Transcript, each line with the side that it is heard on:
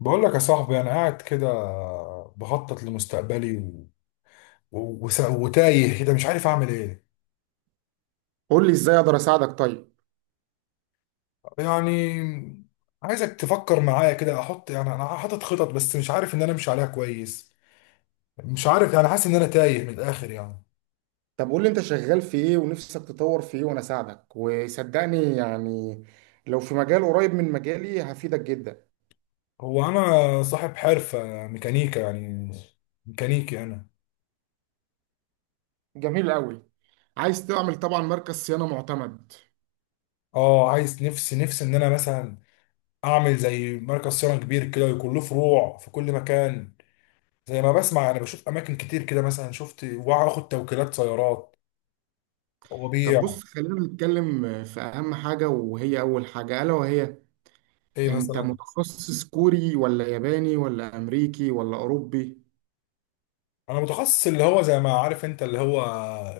left: بقول لك يا صاحبي، انا قاعد كده بخطط لمستقبلي وتايه كده مش عارف اعمل ايه.
right: قول لي ازاي اقدر اساعدك طيب.
left: يعني عايزك تفكر معايا كده، احط يعني انا حاطط خطط بس مش عارف ان امشي عليها كويس. مش عارف، يعني حاسس ان انا تايه من الاخر يعني.
right: طب قول لي انت شغال في ايه ونفسك تطور في ايه وانا اساعدك وصدقني يعني لو في مجال قريب من مجالي هفيدك جدا.
left: هو انا صاحب حرفة ميكانيكا، يعني ميكانيكي انا.
right: جميل قوي. عايز تعمل طبعا مركز صيانة معتمد.
left: اه، عايز، نفسي ان انا مثلا اعمل زي مركز صيانة كبير كده ويكون له فروع في كل مكان. زي ما بسمع انا بشوف اماكن كتير كده، مثلا شفت واخد توكيلات سيارات
right: طب
left: وبيع.
right: بص خلينا نتكلم في اهم حاجة وهي اول حاجة الا وهي
left: ايه
right: انت
left: مثلا؟
right: متخصص كوري ولا ياباني ولا امريكي ولا اوروبي؟
left: انا متخصص اللي هو زي ما عارف انت، اللي هو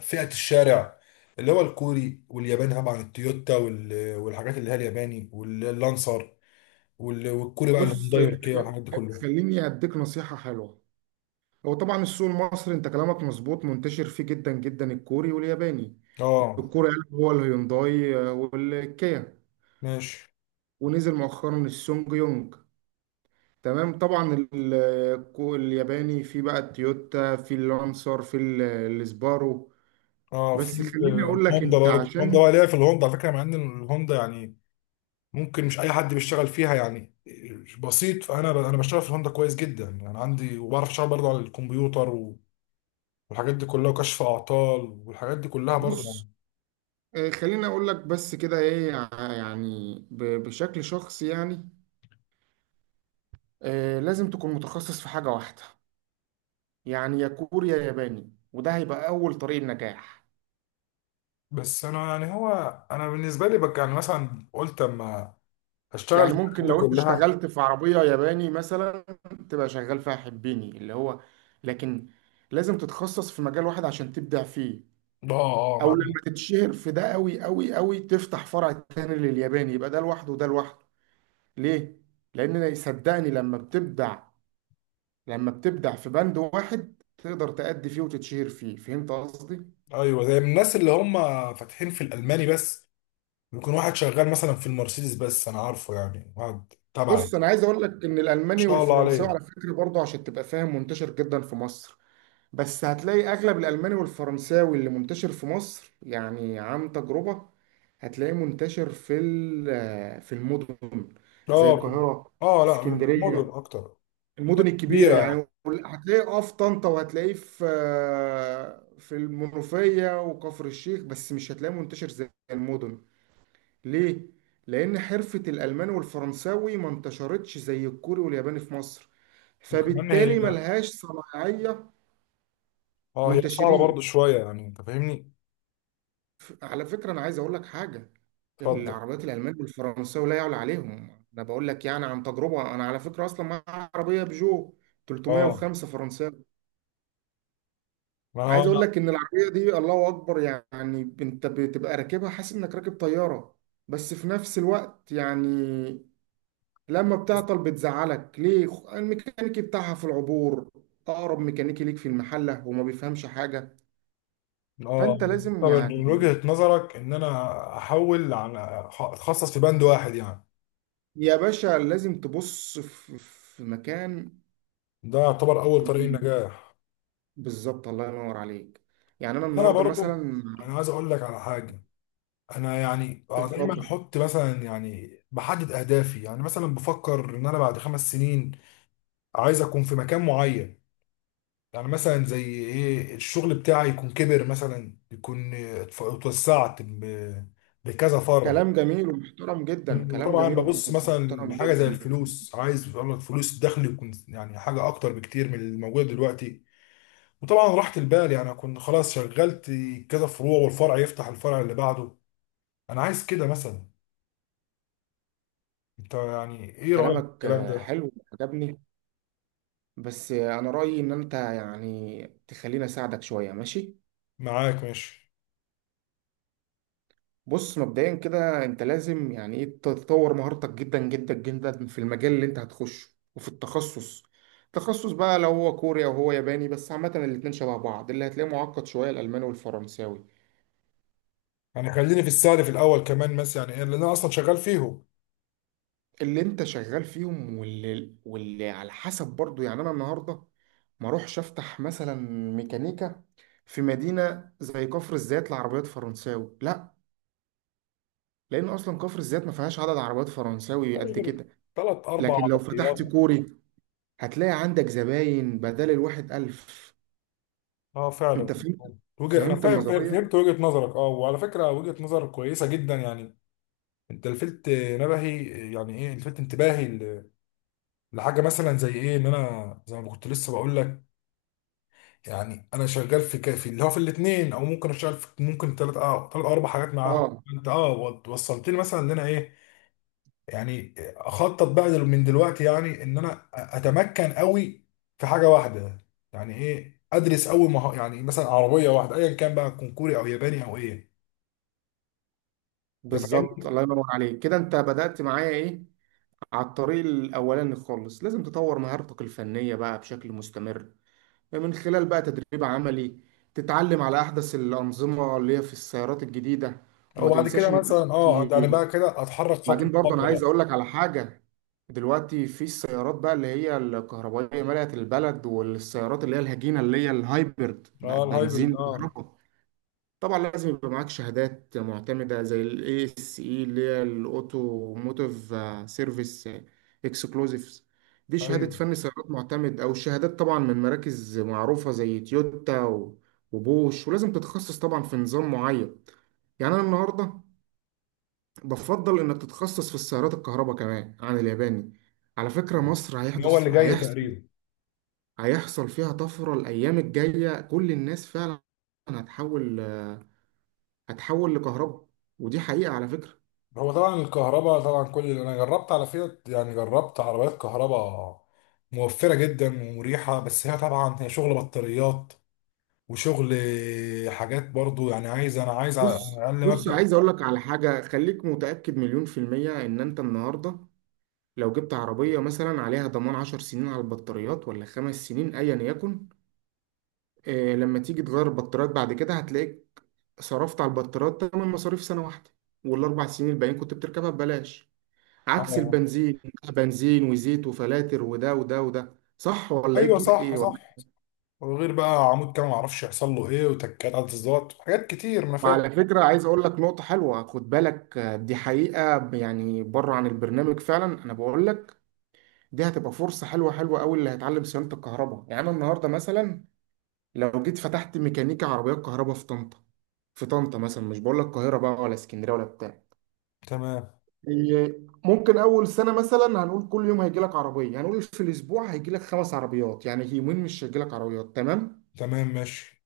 left: فئة الشارع. اللي هو الكوري والياباني، طبعا التويوتا والحاجات اللي هي الياباني واللانسر، والكوري بقى
right: بص،
left: الهونداي والكيا والحاجات دي كلها.
right: خليني اديك نصيحة حلوة. هو طبعا السوق المصري انت كلامك مظبوط، منتشر فيه جدا جدا الكوري والياباني.
left: اه،
right: الكوري قلب هو الهيونداي، والكيا.
left: ماشي.
right: ونزل مؤخرا السونج يونج. تمام، طبعا الياباني في بقى التويوتا، في اللانسر، في السبارو.
left: اه،
right: بس
left: في
right: خليني اقول لك
left: الهوندا
right: انت
left: برضه، الهوندا
right: عشان
left: بقى ليا، في الهوندا على فكره. مع ان الهوندا يعني ممكن مش اي حد بيشتغل فيها يعني. بسيط، فانا بشتغل في الهوندا كويس جدا يعني. عندي وبعرف اشتغل برضه على الكمبيوتر والحاجات دي كلها، وكشف اعطال والحاجات دي كلها برضه يعني.
right: بص خليني اقول لك بس كده ايه، يعني بشكل شخصي يعني لازم تكون متخصص في حاجة واحدة. يعني يا كوري يا ياباني، وده هيبقى اول طريق النجاح.
left: بس انا يعني، هو انا بالنسبه لي بك، يعني مثلا قلت اما هشتغل
right: يعني
left: في الحاجات
right: ممكن
left: دي
right: لو انت
left: كلها.
right: اشتغلت في عربية ياباني مثلا، تبقى شغال فيها حبيني اللي هو، لكن لازم تتخصص في مجال واحد عشان تبدع فيه.
left: اه اه، مع.
right: او لما تتشهر في ده قوي قوي قوي، تفتح فرع تاني للياباني، يبقى ده لوحده وده لوحده. ليه؟ لان صدقني لما بتبدع في بند واحد، تقدر تأدي فيه وتتشهر فيه. فهمت قصدي؟
left: ايوه زي الناس اللي هم فاتحين في الالماني بس، بيكون واحد شغال مثلا في المرسيدس بس. انا عارفه يعني واحد تبعي، ما
right: بص، انا عايز اقول لك ان الالماني
left: شاء الله
right: والفرنساوي
left: عليه.
right: على فكرة برضه، عشان تبقى فاهم، منتشر جدا في مصر. بس هتلاقي اغلب الالماني والفرنساوي اللي منتشر في مصر، يعني عن تجربة، هتلاقيه منتشر في في المدن زي
left: اه،
right: القاهرة،
left: اه لا الموديل
right: اسكندرية،
left: اكتر. مدن
right: المدن الكبيرة
left: كبيرة.
right: يعني. هتلاقيه اه في طنطا، وهتلاقيه في في المنوفية وكفر الشيخ، بس مش هتلاقيه منتشر زي المدن. ليه؟ لأن حرفة الألماني والفرنساوي ما انتشرتش زي الكوري والياباني في مصر،
left: وكمان هي،
right: فبالتالي ملهاش صناعية
left: اه هي صعبة برضو
right: منتشرين.
left: شوية، يعني انت فاهمني؟
right: على فكرة أنا عايز أقول لك حاجة،
left: اتفضل.
right: العربيات الألمان والفرنساوي لا يعلى عليهم. أنا بقول لك يعني عن تجربة، أنا على فكرة أصلا معايا عربية بيجو
left: اه
right: 305 فرنساوي.
left: ما
right: أنا
left: هو
right: عايز
left: انا.
right: أقول لك إن العربية دي الله أكبر، يعني أنت بتبقى راكبها حاسس إنك راكب طيارة. بس في نفس الوقت يعني لما بتعطل بتزعلك، ليه؟ الميكانيكي بتاعها في العبور، أقرب ميكانيكي ليك في المحلة، وما بيفهمش حاجة.
left: اه
right: فأنت لازم
left: طب من
right: يعني،
left: وجهة نظرك ان انا احول، عن اتخصص في بند واحد، يعني
right: يا باشا لازم تبص في مكان
left: ده يعتبر اول طريق
right: يكون-
left: النجاح.
right: بالظبط، الله ينور عليك. يعني انا
left: انا
right: النهارده
left: برضو،
right: مثلا.
left: انا عايز اقول لك على حاجة. انا يعني انا دايما
right: اتفضل.
left: احط مثلا، يعني بحدد اهدافي. يعني مثلا بفكر ان انا بعد خمس سنين عايز اكون في مكان معين. يعني مثلا زي ايه، الشغل بتاعي يكون كبر، مثلا يكون اتوسعت بكذا فرع.
right: كلام جميل ومحترم جدا، كلام
left: وطبعا
right: جميل
left: ببص مثلا
right: ومحترم
left: لحاجه زي
right: جدا.
left: الفلوس، عايز والله الفلوس الدخل يكون يعني حاجه اكتر بكتير من الموجود دلوقتي. وطبعا راحه البال، يعني اكون خلاص شغلت كذا فروع والفرع يفتح الفرع اللي بعده. انا عايز كده مثلا. انت يعني ايه رايك في
right: كلامك
left: الكلام ده؟
right: حلو وعجبني. بس انا رايي ان انت يعني تخليني اساعدك شويه، ماشي.
left: معاك ماشي.
right: بص، مبدئيا كده انت لازم يعني ايه تطور مهارتك جدا جدا جدا في المجال اللي انت هتخشه، وفي التخصص تخصص بقى، لو هو كوري او هو ياباني. بس عامه الاتنين شبه بعض، اللي هتلاقيه معقد شويه الالماني والفرنساوي،
left: يعني خليني في السعر في الاول كمان مثلا، يعني إيه، لان انا اصلا شغال فيهم.
right: اللي انت شغال فيهم. واللي على حسب برضو، يعني انا النهارده ما اروحش افتح مثلا ميكانيكا في مدينه زي كفر الزيات لعربيات فرنساوي، لا، لان اصلا كفر الزيات ما فيهاش عدد عربيات فرنساوي
left: مش
right: قد
left: غير
right: كده.
left: ثلاث اربع
right: لكن لو فتحت
left: عربيات.
right: كوري، هتلاقي عندك زباين بدل الواحد الف.
left: اه
right: انت
left: فعلا.
right: فهمت.
left: وجه، انا
right: فهمت
left: فاهم
right: النظريه.
left: فهمت وجهة نظرك. اه وعلى فكرة وجهة نظر كويسة جدا يعني. انت لفت نبهي، يعني ايه، لفت انتباهي لحاجة مثلا زي ايه. ان انا زي ما كنت لسه بقول لك، يعني انا شغال في كافي اللي هو في الاثنين او ممكن اشتغل في، ممكن ثلاث اه ثلاث اربع حاجات معاهم.
right: اه،
left: انت اه وصلت لي مثلا ان انا ايه، يعني اخطط بقى من دلوقتي يعني ان انا اتمكن قوي في حاجه واحده. يعني ايه، ادرس اول يعني مثلا عربيه واحده ايا كان بقى، تكون كوري او ياباني او ايه. ده
right: بالظبط،
left: فاهمني.
right: الله ينور عليك كده، انت بدأت معايا ايه على الطريق الاولاني خالص. لازم تطور مهارتك الفنيه بقى بشكل مستمر، من خلال بقى تدريب عملي، تتعلم على أحدث الأنظمة اللي هي في السيارات الجديدة.
left: او
right: وما
left: بعد
right: تنساش
left: كده
right: إن
left: مثلا اه، يعني
right: دلوقتي،
left: بقى كده اتحرك خطوه
right: بعدين برضه أنا
left: بخطوه
right: عايز
left: بقى.
right: أقول لك على حاجة، دلوقتي في السيارات بقى اللي هي الكهربائية ملأت البلد، والسيارات اللي هي الهجينة اللي هي الهايبرد بقت
left: اه الهايبرد
right: بنزين
left: اه.
right: كهرباء. طبعا لازم يبقى معاك شهادات معتمدة زي ال ASE، اللي هي الأوتوموتيف سيرفيس اكسكلوزيفز، دي
left: ايوه.
right: شهادة فني سيارات معتمد، أو شهادات طبعا من مراكز معروفة زي تويوتا وبوش. ولازم تتخصص طبعا في نظام معين. يعني أنا النهاردة بفضل إنك تتخصص في السيارات الكهرباء كمان عن الياباني. على فكرة
left: آه.
right: مصر
left: هو اللي جاي
right: هيحصل
left: تقريبا.
right: هيحصل فيها طفرة الأيام الجاية، كل الناس فعلا هتحول، هتحول لكهرباء. ودي حقيقة على فكرة.
left: هو طبعا الكهرباء، طبعا كل اللي انا جربت على فيات، يعني جربت عربيات كهرباء موفره جدا ومريحه. بس هي طبعا هي شغل بطاريات وشغل حاجات برضو يعني. عايز انا عايز على
right: بص
left: اقل
right: بص،
left: مبدأ.
right: عايز اقول لك على حاجة، خليك متأكد مليون في المية ان انت النهاردة لو جبت عربية مثلا عليها ضمان 10 سنين على البطاريات، ولا 5 سنين، ايا يكن، آه لما تيجي تغير البطاريات بعد كده، هتلاقيك صرفت على البطاريات تمن مصاريف سنة واحدة، والاربع سنين الباقيين كنت بتركبها ببلاش، عكس
left: اه.
right: البنزين. بنزين وزيت وفلاتر وده وده وده، صح ولا ايه
left: ايوه صح
right: إيه؟
left: صح. وغير بقى عمود كام ما اعرفش يحصل له ايه، وتكات على التظبيطات حاجات كتير ما فاهم.
right: وعلى فكرة عايز أقول لك نقطة حلوة، خد بالك دي حقيقة يعني بره عن البرنامج، فعلا أنا بقول لك دي هتبقى فرصة حلوة حلوة أوي اللي هيتعلم صيانة الكهرباء. يعني أنا النهاردة مثلا لو جيت فتحت ميكانيكا عربيات كهرباء في طنطا. في طنطا مثلا، مش بقول لك القاهرة بقى ولا اسكندرية ولا بتاع،
left: تمام.
right: هي ممكن أول سنة مثلا، هنقول كل يوم هيجي لك عربية، هنقول في الأسبوع هيجي لك خمس عربيات، يعني يومين مش هيجي لك عربيات، تمام.
left: تمام ماشي.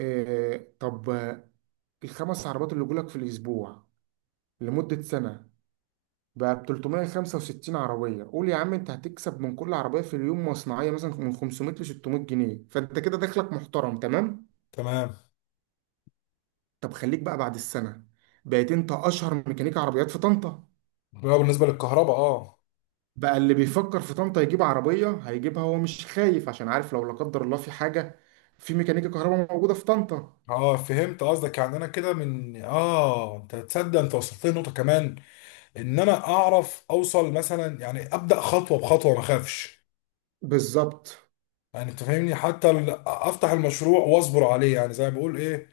right: آه، طب الخمس عربيات اللي يجوا لك في الأسبوع لمدة سنة، بقى ب 365 عربية. قول يا عم، انت هتكسب من كل عربية في اليوم مصنعية مثلا من 500 ل 600 جنيه، فانت كده دخلك محترم، تمام.
left: تمام.
right: طب خليك بقى بعد السنة، بقيت انت اشهر ميكانيكي عربيات في طنطا،
left: بقى بالنسبه للكهرباء اه.
right: بقى اللي بيفكر في طنطا يجيب عربية هيجيبها، هو مش خايف عشان عارف لو لا قدر الله في حاجة، في ميكانيكا كهرباء موجودة في طنطا.
left: اه فهمت قصدك. يعني انا كده من اه انت تصدق، انت وصلت لي نقطه كمان، ان انا اعرف اوصل مثلا يعني ابدا خطوه بخطوه ما اخافش.
right: بالظبط،
left: يعني انت فاهمني، حتى افتح المشروع واصبر عليه. يعني زي ما بقول ايه،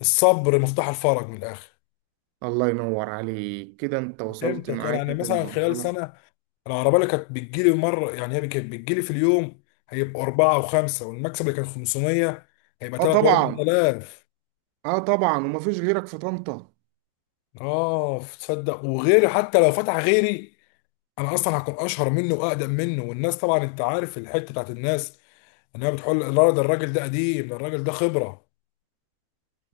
left: الصبر مفتاح الفرج من الاخر.
right: الله ينور عليك كده، انت وصلت
left: امتى كان
right: معايا
left: يعني مثلا خلال
right: للمرحلة.
left: سنه العربيه اللي كانت بتجيلي مره، يعني هي كانت بتجيلي في اليوم هيبقى اربعه وخمسه، والمكسب اللي كان 500 هيبقى
right: اه
left: 3 و
right: طبعا.
left: 4000.
right: اه طبعا، ومفيش غيرك في طنطا.
left: اه تصدق، وغيري حتى لو فتح غيري انا اصلا هكون اشهر منه واقدم منه. والناس طبعا انت عارف الحته بتاعت الناس، انها بتقول لا، ده الراجل ده قديم، ده الراجل ده خبره.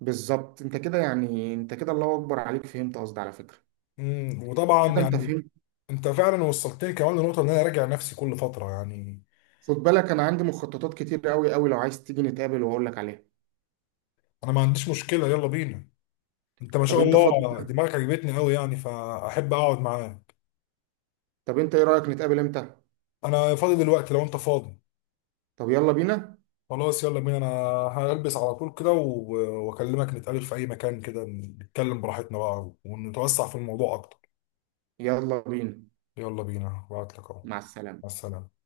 right: بالظبط، انت كده، يعني انت كده الله اكبر عليك، فهمت قصدي على فكره.
left: وطبعا
right: كده انت
left: يعني
right: فهمت.
left: انت فعلا وصلتني كمان لنقطه ان انا راجع نفسي كل فتره يعني.
right: خد بالك انا عندي مخططات كتير قوي قوي، لو عايز تيجي نتقابل واقول لك عليها.
left: انا ما عنديش مشكله، يلا بينا. انت ما
right: طب
left: شاء
right: انت فاضي؟
left: الله دماغك عجبتني قوي يعني، فاحب اقعد معاك.
right: طب انت ايه رايك نتقابل امتى؟
left: انا فاضي دلوقتي لو انت فاضي.
right: طب يلا بينا.
left: خلاص يلا بينا. انا هلبس على طول كده واكلمك، نتقابل في اي مكان كده، نتكلم براحتنا بقى ونتوسع في الموضوع اكتر.
right: يلا بينا.
left: يلا بينا. بعتلك اهو.
right: مع السلامه.
left: مع السلامة.